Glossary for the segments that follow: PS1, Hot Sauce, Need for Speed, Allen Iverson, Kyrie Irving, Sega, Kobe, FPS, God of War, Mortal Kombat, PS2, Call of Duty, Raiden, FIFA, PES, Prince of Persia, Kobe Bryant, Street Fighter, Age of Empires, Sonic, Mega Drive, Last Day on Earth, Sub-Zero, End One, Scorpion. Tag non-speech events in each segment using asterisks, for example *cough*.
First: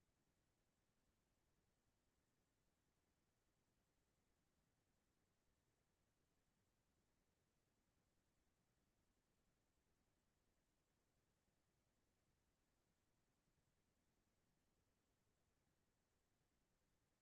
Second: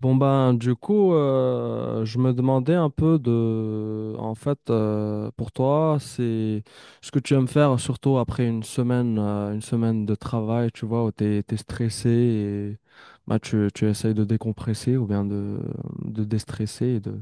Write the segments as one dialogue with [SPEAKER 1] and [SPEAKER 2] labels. [SPEAKER 1] Bon, ben, du coup, je me demandais un peu de en fait, pour toi c'est ce que tu aimes faire surtout après une semaine, une semaine de travail, tu vois, où t'es stressé et bah, tu essayes de décompresser ou bien de déstresser et de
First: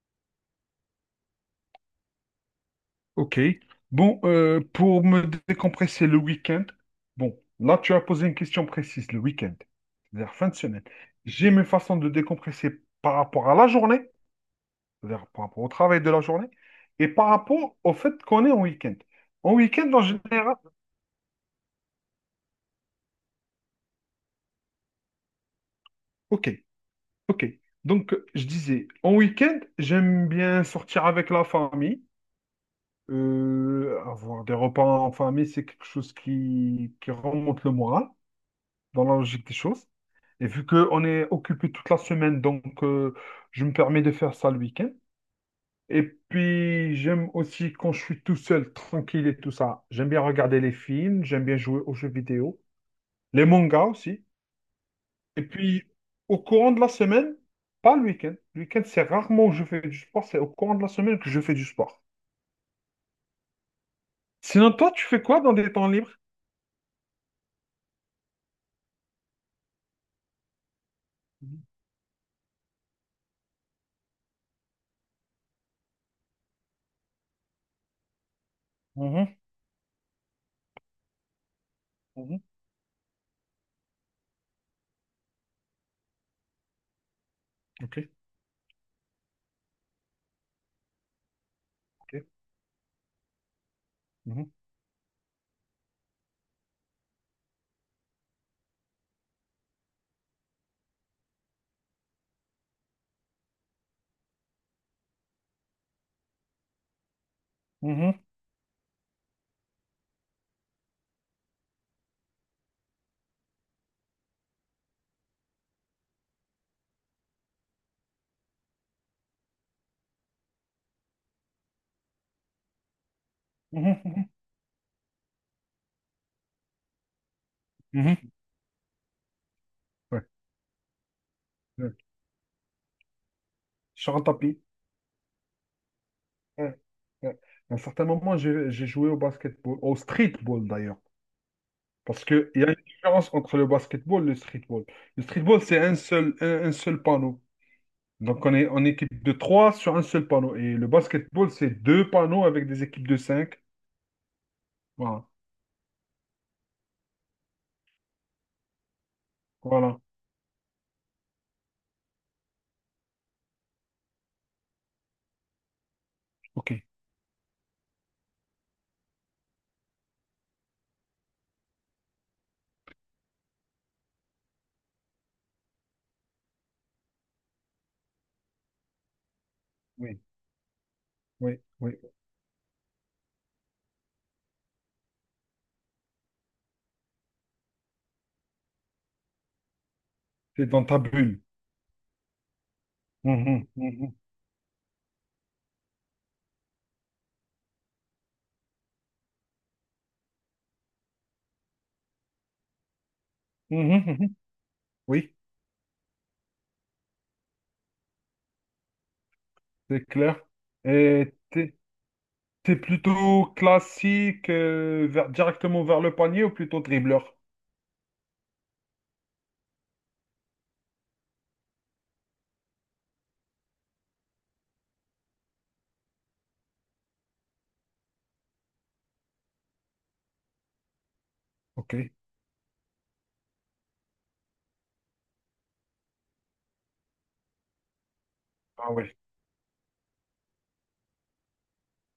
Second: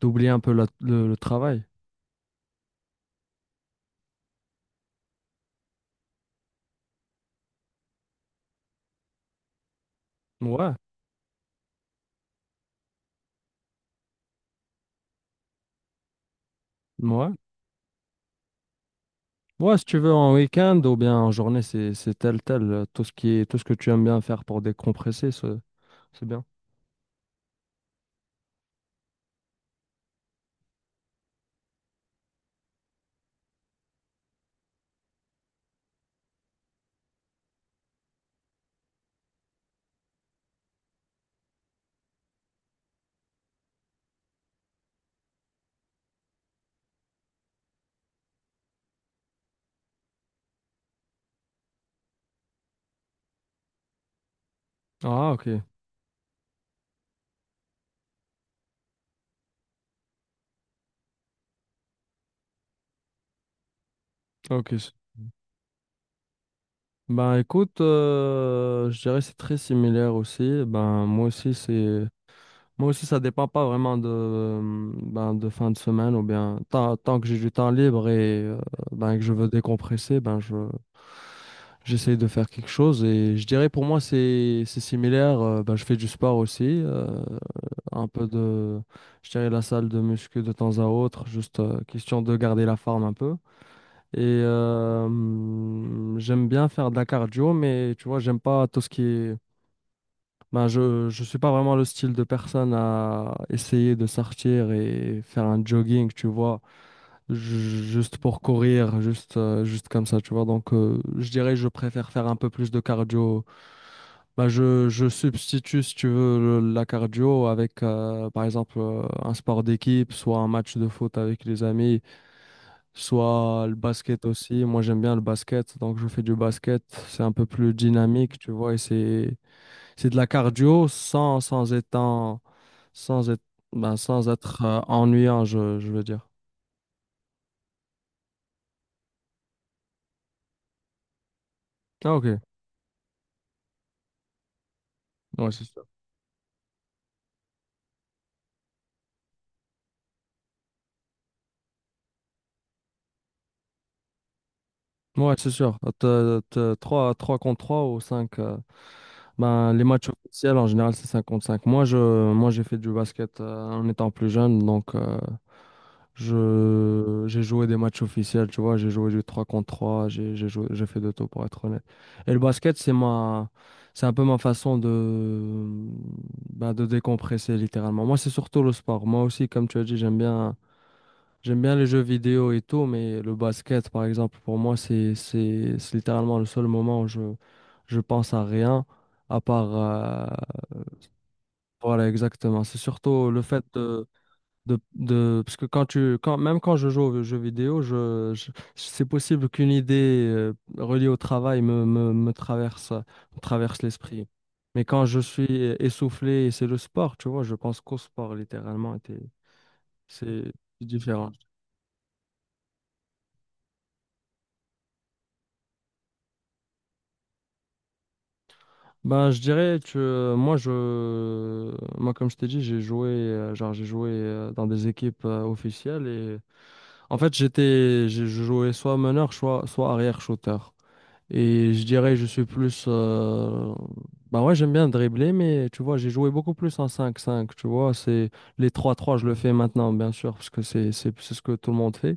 [SPEAKER 1] d'oublier un peu le travail.
[SPEAKER 2] Ok. Pour me décompresser le week-end, bon, là tu as posé une question précise, le week-end, c'est-à-dire fin de
[SPEAKER 1] Ouais,
[SPEAKER 2] semaine. J'ai mes façons de décompresser par rapport à la journée, c'est-à-dire par rapport au travail de la journée, et par
[SPEAKER 1] ouais.
[SPEAKER 2] rapport au fait qu'on est en week-end. En
[SPEAKER 1] Ouais, si
[SPEAKER 2] week-end,
[SPEAKER 1] tu
[SPEAKER 2] en
[SPEAKER 1] veux en
[SPEAKER 2] général,
[SPEAKER 1] week-end ou bien en journée, c'est tel tel tout ce que tu aimes bien faire pour décompresser, c'est bien.
[SPEAKER 2] ok, ok. Je disais, en week-end, j'aime bien sortir avec la famille. Avoir des repas en famille, c'est quelque chose qui remonte le moral, dans la logique des choses. Et vu qu'on est occupé toute la semaine, je me permets de faire ça le week-end. Et puis, j'aime aussi quand je suis tout seul, tranquille et tout ça. J'aime bien regarder les films, j'aime bien jouer aux jeux vidéo, les mangas aussi.
[SPEAKER 1] Ah,
[SPEAKER 2] Et
[SPEAKER 1] ok,
[SPEAKER 2] puis, au courant de la semaine, pas le week-end. Le week-end, c'est rarement où je fais du sport, c'est au courant de la semaine que je fais du sport.
[SPEAKER 1] ok.
[SPEAKER 2] Sinon, toi, tu fais quoi dans tes temps libres?
[SPEAKER 1] Ben écoute, je dirais que c'est très similaire aussi. Moi aussi ça dépend pas vraiment de ben, de fin de semaine ou bien tant que j'ai du temps libre et, ben, que je
[SPEAKER 2] Mhm,
[SPEAKER 1] veux décompresser, ben je j'essaye
[SPEAKER 2] mhm,
[SPEAKER 1] de
[SPEAKER 2] mhm.
[SPEAKER 1] faire quelque chose, et je dirais pour moi c'est similaire. Ben, je fais du sport aussi. Un
[SPEAKER 2] Ok,
[SPEAKER 1] peu de Je dirais la salle de muscu de temps à autre, juste, question
[SPEAKER 2] ok.
[SPEAKER 1] de garder la forme un peu. Et
[SPEAKER 2] Mhm,
[SPEAKER 1] j'aime bien faire de la cardio, mais tu vois, j'aime pas tout ce qui est. Ben, je suis pas vraiment le style de personne à essayer de sortir et faire un jogging, tu vois, juste
[SPEAKER 2] mhm,
[SPEAKER 1] pour courir, juste comme ça, tu vois. Donc, je dirais que je préfère faire un peu plus de cardio. Ben, je substitue, si tu veux, la cardio avec, par exemple, un sport d'équipe, soit un match de foot avec les amis, soit le
[SPEAKER 2] mhm,
[SPEAKER 1] basket
[SPEAKER 2] mhm,
[SPEAKER 1] aussi. Moi, j'aime bien le basket, donc je fais du basket. C'est un peu plus
[SPEAKER 2] mhm.
[SPEAKER 1] dynamique, tu vois, et c'est de
[SPEAKER 2] Ouais,
[SPEAKER 1] la cardio
[SPEAKER 2] ouais.
[SPEAKER 1] sans être ben,
[SPEAKER 2] Sur un
[SPEAKER 1] sans
[SPEAKER 2] tapis.
[SPEAKER 1] être euh, ennuyant, je veux dire.
[SPEAKER 2] Ouais, ouais. À un certain moment, j'ai joué au basketball, au streetball d'ailleurs.
[SPEAKER 1] Ah,
[SPEAKER 2] Parce
[SPEAKER 1] ok,
[SPEAKER 2] qu'il y a une différence entre le basketball et le streetball. Le
[SPEAKER 1] ouais,
[SPEAKER 2] streetball,
[SPEAKER 1] c'est
[SPEAKER 2] c'est
[SPEAKER 1] ça.
[SPEAKER 2] un seul panneau. Donc, on est en équipe de trois sur un seul panneau. Et le basketball, c'est deux panneaux avec des équipes de cinq. Voilà.
[SPEAKER 1] Ouais, c'est sûr. T'as 3 contre 3 ou 5. Ben, les
[SPEAKER 2] Voilà.
[SPEAKER 1] matchs officiels, en général, c'est 5 contre 5. Moi, j'ai fait du basket en étant plus jeune. Donc,
[SPEAKER 2] OK.
[SPEAKER 1] j'ai joué des matchs officiels, tu vois. J'ai joué du 3 contre 3. J'ai joué, j'ai fait de tout, pour être honnête. Et le basket, c'est c'est un peu ma façon de, ben, de décompresser, littéralement. Moi, c'est surtout le sport. Moi aussi, comme tu as dit, j'aime
[SPEAKER 2] Oui,
[SPEAKER 1] bien.
[SPEAKER 2] oui,
[SPEAKER 1] J'aime bien les
[SPEAKER 2] oui.
[SPEAKER 1] jeux vidéo et tout, mais le basket, par exemple, pour moi, c'est littéralement le seul moment où je pense à rien, à part... euh,
[SPEAKER 2] C'est dans ta bulle.
[SPEAKER 1] voilà, exactement. C'est surtout le fait
[SPEAKER 2] Mhm, mhm,
[SPEAKER 1] Parce que quand tu... Quand, même quand je joue aux jeux vidéo, c'est possible qu'une idée, reliée au travail, me traverse,
[SPEAKER 2] mhm,
[SPEAKER 1] l'esprit.
[SPEAKER 2] mhm.
[SPEAKER 1] Mais quand je
[SPEAKER 2] Oui,
[SPEAKER 1] suis essoufflé, et c'est le sport, tu vois, je pense qu'au sport, littéralement, et
[SPEAKER 2] c'est clair.
[SPEAKER 1] c'est différent.
[SPEAKER 2] Et t'es plutôt classique, directement vers le panier ou plutôt dribbleur?
[SPEAKER 1] Ben, je dirais que, moi, moi, comme je t'ai dit, j'ai joué, dans des équipes, officielles, et en fait, j'étais, j'ai je jouais soit meneur, soit arrière shooter. Et je
[SPEAKER 2] OK.
[SPEAKER 1] dirais je suis plus, ben ouais, j'aime bien dribbler, mais tu vois, j'ai joué beaucoup plus en cinq cinq, tu vois, c'est les
[SPEAKER 2] Ah
[SPEAKER 1] trois
[SPEAKER 2] oui.
[SPEAKER 1] trois, je le fais maintenant, bien sûr, parce que c'est ce que tout le monde fait.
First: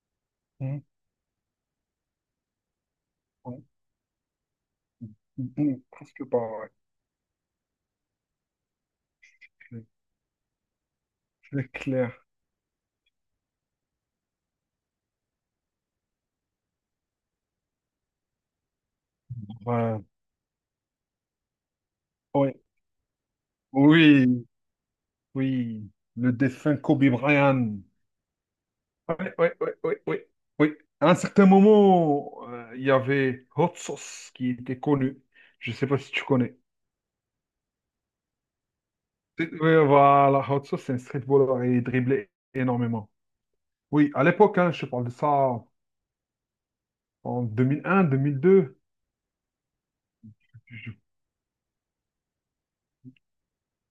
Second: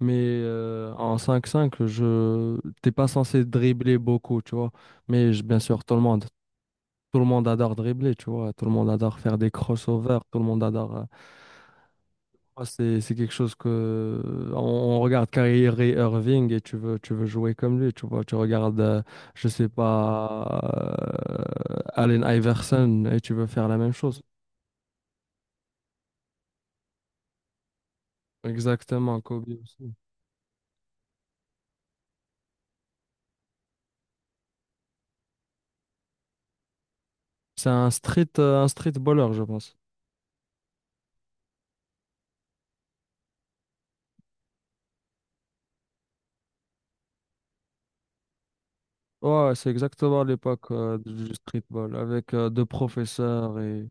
[SPEAKER 1] Mais,
[SPEAKER 2] Mm,
[SPEAKER 1] en cinq cinq, t'es pas censé dribbler beaucoup, tu vois. Mais
[SPEAKER 2] mm,
[SPEAKER 1] bien
[SPEAKER 2] mm,
[SPEAKER 1] sûr,
[SPEAKER 2] presque pas, ouais.
[SPEAKER 1] tout le monde adore dribbler, tu vois. Tout le monde adore faire des
[SPEAKER 2] C'est
[SPEAKER 1] crossovers. Tout le monde adore.
[SPEAKER 2] c'est clair.
[SPEAKER 1] Moi, c'est quelque chose que... on regarde Kyrie Irving et tu veux jouer comme lui, tu vois. Tu regardes, je sais
[SPEAKER 2] Ouais.
[SPEAKER 1] pas, Allen
[SPEAKER 2] Oui,
[SPEAKER 1] Iverson, et tu veux faire la même chose.
[SPEAKER 2] oui, oui. Le défunt Kobe Bryant.
[SPEAKER 1] Exactement,
[SPEAKER 2] Oui, oui,
[SPEAKER 1] Kobe
[SPEAKER 2] oui,
[SPEAKER 1] aussi.
[SPEAKER 2] oui, oui. Oui. À un certain moment, il y avait Hot Sauce qui était connu. Je ne sais pas si tu connais.
[SPEAKER 1] C'est un street, baller, je
[SPEAKER 2] Oui,
[SPEAKER 1] pense.
[SPEAKER 2] voilà, Hot Sauce, c'est un streetballer et il driblait énormément. Oui, à l'époque, hein, je parle de ça en 2001, 2002.
[SPEAKER 1] Ouais, c'est exactement l'époque,
[SPEAKER 2] Je-
[SPEAKER 1] du streetball avec, deux professeurs et.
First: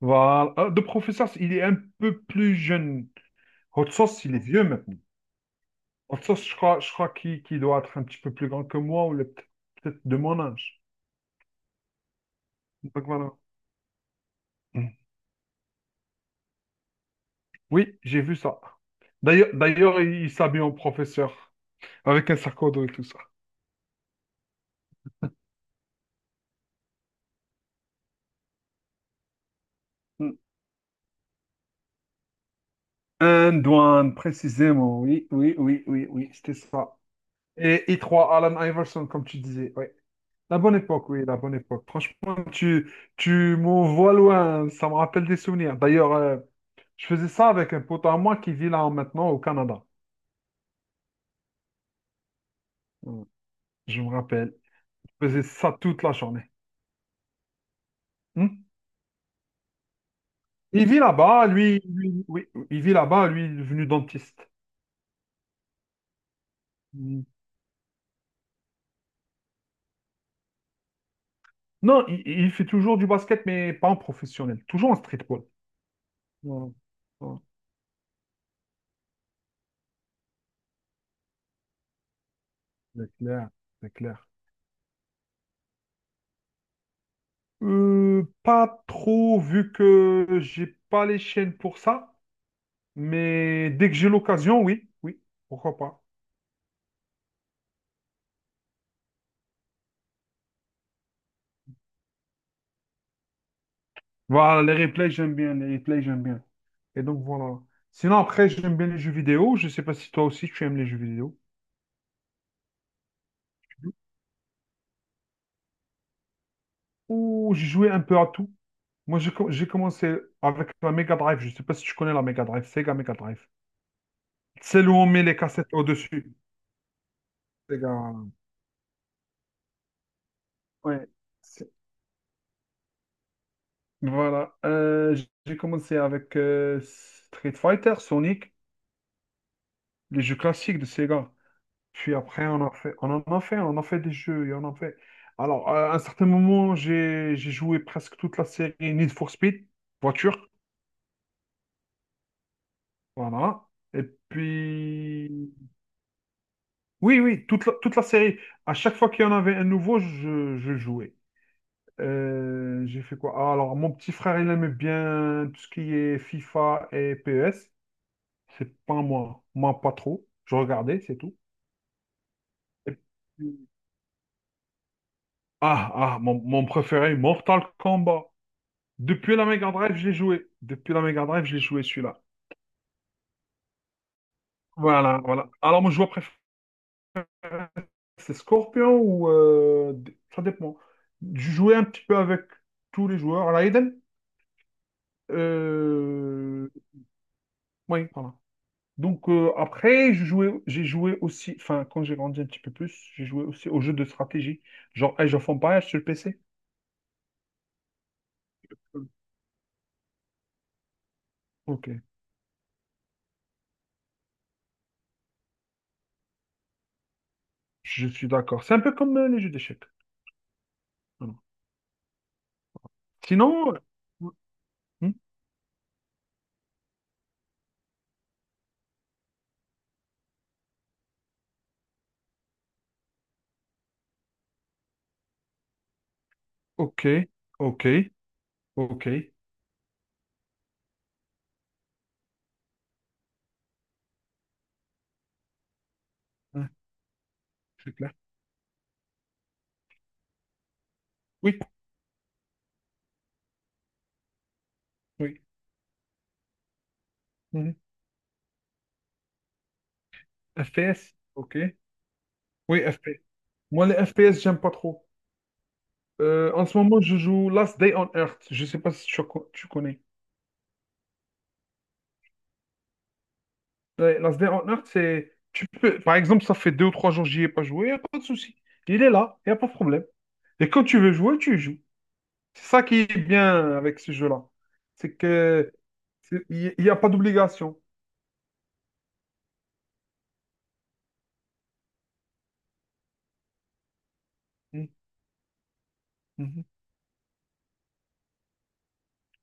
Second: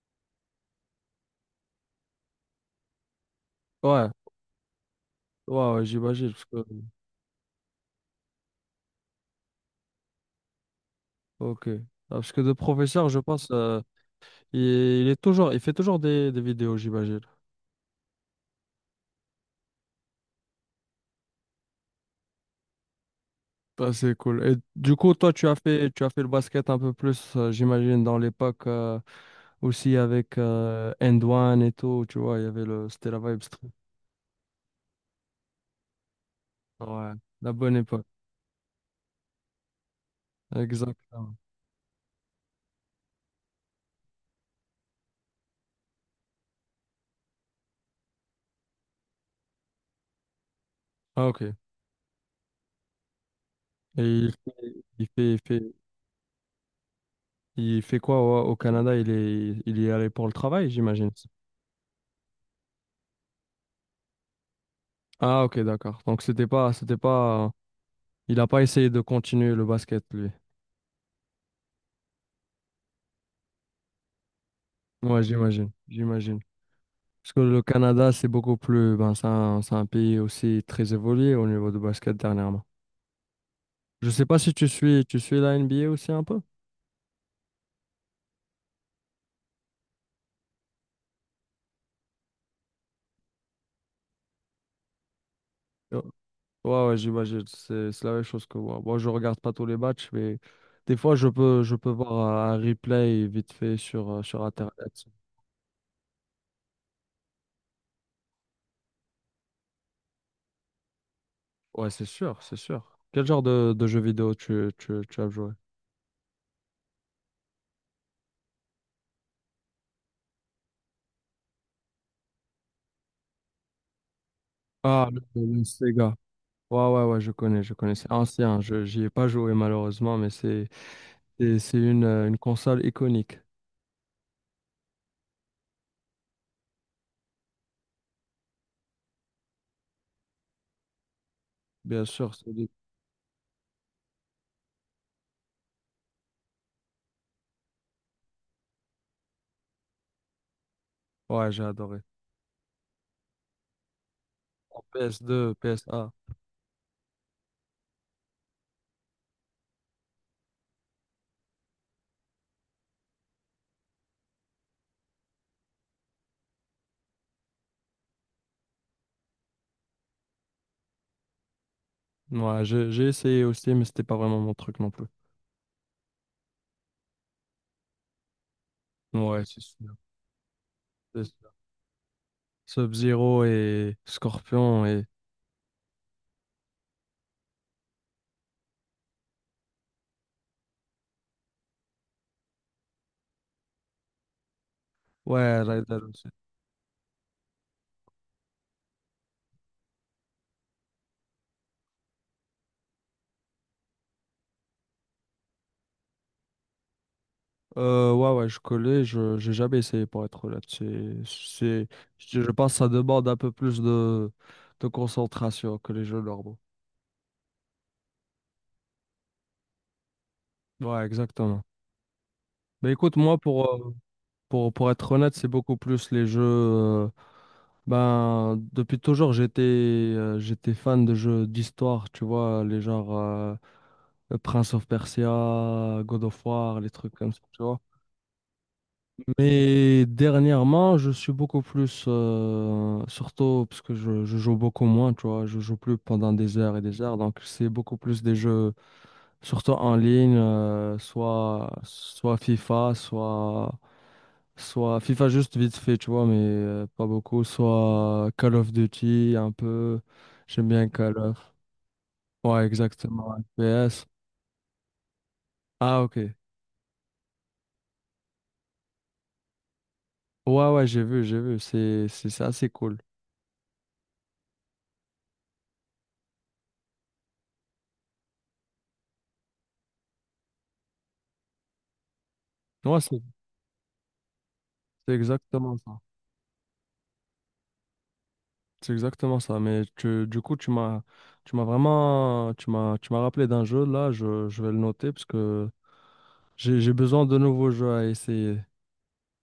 [SPEAKER 2] Voilà. Ah, de professeur, il est un peu plus jeune. Hot
[SPEAKER 1] Ouais,
[SPEAKER 2] Sauce, il est vieux, mais
[SPEAKER 1] ouais, ouais,
[SPEAKER 2] en
[SPEAKER 1] j'imagine.
[SPEAKER 2] tout cas,
[SPEAKER 1] Parce que...
[SPEAKER 2] je crois, qu'il qu'il doit être un petit peu plus grand que moi, peut-être de mon âge.
[SPEAKER 1] Ok. Ah, parce que deux
[SPEAKER 2] Donc
[SPEAKER 1] professeurs, je
[SPEAKER 2] voilà.
[SPEAKER 1] pense.
[SPEAKER 2] Mm.
[SPEAKER 1] Il est toujours, il fait toujours des vidéos, j'imagine.
[SPEAKER 2] Oui, j'ai vu ça. D'ailleurs, il s'habille en professeur, avec un sac à dos et tout ça.
[SPEAKER 1] Bah, c'est cool. Et du coup, toi, tu as fait, le basket un peu plus, j'imagine, dans l'époque, aussi
[SPEAKER 2] Mm.
[SPEAKER 1] avec, End One et tout, tu vois. Il y avait le, C'était la vibe
[SPEAKER 2] Un
[SPEAKER 1] street.
[SPEAKER 2] douane, précisément. Oui, oui, oui, oui, oui, c'était ça.
[SPEAKER 1] Ouais, la bonne
[SPEAKER 2] Et
[SPEAKER 1] époque.
[SPEAKER 2] I3, Alan Iverson, comme tu disais. Oui. La bonne époque, oui,
[SPEAKER 1] Exactement.
[SPEAKER 2] la bonne époque. Franchement, tu m'envoies loin, ça me rappelle des souvenirs. D'ailleurs, je faisais ça avec un pote à moi qui vit là maintenant au Canada.
[SPEAKER 1] Ah, ok. Et
[SPEAKER 2] Mm. Je me
[SPEAKER 1] il
[SPEAKER 2] rappelle.
[SPEAKER 1] fait, il fait, il
[SPEAKER 2] Faisait
[SPEAKER 1] fait,
[SPEAKER 2] ça toute la journée.
[SPEAKER 1] il fait quoi au,
[SPEAKER 2] Hmm.
[SPEAKER 1] Canada? Il y est allé pour le travail,
[SPEAKER 2] Il vit
[SPEAKER 1] j'imagine.
[SPEAKER 2] là-bas, oui, il vit là-bas, lui, il est devenu dentiste.
[SPEAKER 1] Ah, ok, d'accord. Donc, c'était
[SPEAKER 2] Hmm.
[SPEAKER 1] pas, il a pas essayé de continuer le basket, lui.
[SPEAKER 2] Non, il fait toujours du basket, mais pas en professionnel, toujours en
[SPEAKER 1] Ouais,
[SPEAKER 2] streetball.
[SPEAKER 1] j'imagine, j'imagine.
[SPEAKER 2] Ouais,
[SPEAKER 1] Parce
[SPEAKER 2] ouais.
[SPEAKER 1] que le Canada, c'est beaucoup plus... Ben, c'est un pays aussi très évolué au niveau du basket dernièrement.
[SPEAKER 2] C'est clair, c'est
[SPEAKER 1] Je sais
[SPEAKER 2] clair.
[SPEAKER 1] pas si tu suis la NBA aussi un peu?
[SPEAKER 2] Pas trop, vu que j'ai pas les chaînes pour ça, mais dès que j'ai l'occasion, oui, oui, pourquoi pas.
[SPEAKER 1] Euh, Ouais, ouais, j'imagine. C'est la même chose que moi. Moi, je regarde pas tous les matchs, mais des fois, je peux voir un replay vite fait sur
[SPEAKER 2] Voilà, les
[SPEAKER 1] Internet.
[SPEAKER 2] replays, j'aime bien, les replays, j'aime bien. Et donc voilà. Sinon, après, j'aime bien les jeux vidéo. Je sais pas si toi aussi tu aimes les jeux vidéo.
[SPEAKER 1] Ouais, c'est sûr, c'est sûr. Quel genre de jeu vidéo tu as joué?
[SPEAKER 2] Ouh, j'ai joué un peu à tout. Moi, j'ai commencé avec la Mega Drive. Je ne sais pas si tu connais la Mega Drive, Sega Mega Drive. Celle où on
[SPEAKER 1] Ah,
[SPEAKER 2] met les
[SPEAKER 1] le
[SPEAKER 2] cassettes
[SPEAKER 1] Sega.
[SPEAKER 2] au-dessus.
[SPEAKER 1] Ouais, ouais, ouais, je connais. C'est
[SPEAKER 2] Sega.
[SPEAKER 1] ancien. J'y ai pas joué malheureusement, mais
[SPEAKER 2] Ouais. C'est-
[SPEAKER 1] c'est une console iconique.
[SPEAKER 2] Voilà. J'ai commencé avec Street Fighter, Sonic, les jeux classiques de Sega.
[SPEAKER 1] Bien
[SPEAKER 2] Puis
[SPEAKER 1] sûr,
[SPEAKER 2] après,
[SPEAKER 1] Solid.
[SPEAKER 2] on en a fait des jeux, et on en fait. Alors, à un certain moment, j'ai joué presque toute la série Need for Speed, voiture.
[SPEAKER 1] Ouais, j'ai adoré.
[SPEAKER 2] Voilà. Et
[SPEAKER 1] En
[SPEAKER 2] puis.
[SPEAKER 1] PS2, PS1.
[SPEAKER 2] Oui, oui, toute la série. À chaque fois qu'il y en avait un nouveau, je jouais. J'ai fait quoi? Ah, alors, mon petit frère, il aime bien tout ce qui est FIFA et PES. C'est pas moi. Moi, pas trop. Je regardais, c'est tout.
[SPEAKER 1] Ouais,
[SPEAKER 2] Et
[SPEAKER 1] j'ai essayé
[SPEAKER 2] puis-
[SPEAKER 1] aussi, mais c'était pas vraiment mon truc non plus.
[SPEAKER 2] Ah, mon préféré, Mortal Kombat. Depuis
[SPEAKER 1] Ouais,
[SPEAKER 2] la
[SPEAKER 1] c'est
[SPEAKER 2] Mega
[SPEAKER 1] sûr,
[SPEAKER 2] Drive, je l'ai joué. Depuis la
[SPEAKER 1] c'est
[SPEAKER 2] Mega Drive,
[SPEAKER 1] sûr.
[SPEAKER 2] je l'ai joué celui-là.
[SPEAKER 1] Sub-Zero et Scorpion.
[SPEAKER 2] Voilà, voilà. Alors, mon joueur préféré, c'est Scorpion ou... d- ça dépend. Je jouais un petit peu avec tous les joueurs. À la Eden?
[SPEAKER 1] Ouais, Raiden aussi.
[SPEAKER 2] Euh, oui, voilà. Après, j'ai joué aussi, enfin quand j'ai grandi un petit peu plus, j'ai joué aussi aux jeux de stratégie, genre Age of Empires sur le PC.
[SPEAKER 1] Ouais, ouais, je connais, je j'ai jamais essayé, pour être honnête. C'est...
[SPEAKER 2] Ok,
[SPEAKER 1] je pense que ça demande un peu plus de concentration que les jeux normaux.
[SPEAKER 2] je suis d'accord. C'est un peu comme les jeux d'échecs.
[SPEAKER 1] Ouais,
[SPEAKER 2] Voilà.
[SPEAKER 1] exactement. Mais écoute, moi, pour...
[SPEAKER 2] Sinon, euh,
[SPEAKER 1] Pour
[SPEAKER 2] hmm,
[SPEAKER 1] être honnête, c'est beaucoup plus les jeux. Ben, depuis toujours, j'étais fan de jeux d'histoire, tu vois, les genres, Prince of Persia, God of War, les
[SPEAKER 2] ok,
[SPEAKER 1] trucs comme ça, tu vois.
[SPEAKER 2] ok, ok.
[SPEAKER 1] Mais dernièrement, je suis beaucoup plus, surtout parce que je joue beaucoup moins, tu vois, je joue plus pendant des
[SPEAKER 2] Hein,
[SPEAKER 1] heures et des heures, donc c'est
[SPEAKER 2] c'est
[SPEAKER 1] beaucoup
[SPEAKER 2] clair.
[SPEAKER 1] plus des jeux surtout en ligne,
[SPEAKER 2] Oui,
[SPEAKER 1] soit FIFA, Soit FIFA
[SPEAKER 2] oui.
[SPEAKER 1] juste vite fait, tu vois, mais, pas beaucoup.
[SPEAKER 2] Mhm.
[SPEAKER 1] Soit Call of Duty, un peu. J'aime bien
[SPEAKER 2] FPS,
[SPEAKER 1] Call of.
[SPEAKER 2] ok.
[SPEAKER 1] Ouais,
[SPEAKER 2] Oui, FPS.
[SPEAKER 1] exactement.
[SPEAKER 2] Moi, les
[SPEAKER 1] FPS.
[SPEAKER 2] FPS, j'aime pas trop.
[SPEAKER 1] Ah, ok. Ouais,
[SPEAKER 2] En ce moment, je joue Last Day on Earth. Je sais pas si tu connais.
[SPEAKER 1] ouais, j'ai vu. C'est assez cool.
[SPEAKER 2] Ouais, Nasdaq en Earth, c'est. Tu peux... Par exemple, ça fait deux ou trois jours que j'y ai pas joué, il n'y a pas de souci. Il est là, il n'y a pas de problème. Et quand tu veux jouer, tu joues. C'est ça qui
[SPEAKER 1] Ouais,
[SPEAKER 2] est bien avec ce jeu-là.
[SPEAKER 1] c'est
[SPEAKER 2] C'est que
[SPEAKER 1] exactement ça.
[SPEAKER 2] il n'y a pas d'obligation.
[SPEAKER 1] C'est exactement ça. Mais du coup, tu m'as rappelé d'un jeu. Là, je vais le
[SPEAKER 2] Mhm.
[SPEAKER 1] noter parce que
[SPEAKER 2] Mhm.
[SPEAKER 1] j'ai besoin de nouveaux jeux à essayer.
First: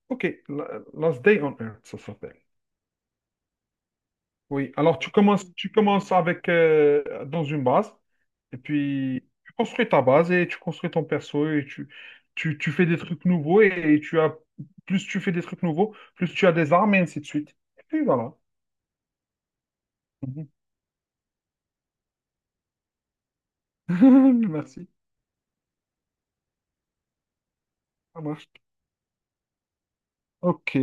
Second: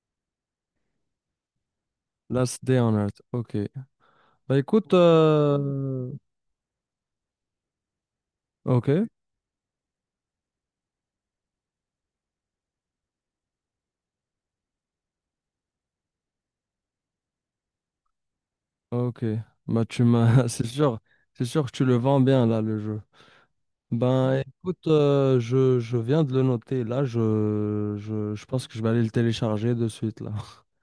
[SPEAKER 2] Ok, Last Day on Earth, ça s'appelle.
[SPEAKER 1] Last Day on Earth. Ok. Bah
[SPEAKER 2] Oui,
[SPEAKER 1] écoute,
[SPEAKER 2] alors tu commences avec dans une base. Et
[SPEAKER 1] ok.
[SPEAKER 2] puis, tu construis ta base et tu construis ton perso et tu fais des trucs nouveaux et tu as, plus tu fais des trucs nouveaux, plus tu as des armes et ainsi de suite. Et puis voilà.
[SPEAKER 1] Ok, bah *laughs*
[SPEAKER 2] Mhm.
[SPEAKER 1] c'est sûr que tu le vends bien là, le jeu. Ben écoute,
[SPEAKER 2] *laughs* Merci.
[SPEAKER 1] je viens de le noter là,
[SPEAKER 2] Ça
[SPEAKER 1] je
[SPEAKER 2] marche.
[SPEAKER 1] pense que je vais aller le télécharger de suite là. *laughs*
[SPEAKER 2] Ok.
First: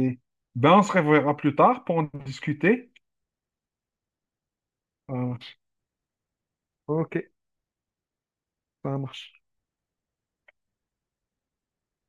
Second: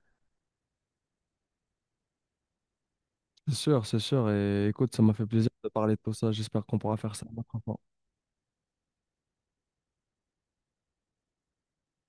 [SPEAKER 2] Ben, on se reverra plus tard pour en discuter.
[SPEAKER 1] C'est sûr, et écoute, ça m'a
[SPEAKER 2] Ça
[SPEAKER 1] fait plaisir
[SPEAKER 2] marche,
[SPEAKER 1] de parler de tout ça, j'espère qu'on pourra faire
[SPEAKER 2] ok,
[SPEAKER 1] ça une autre fois.
[SPEAKER 2] ça marche.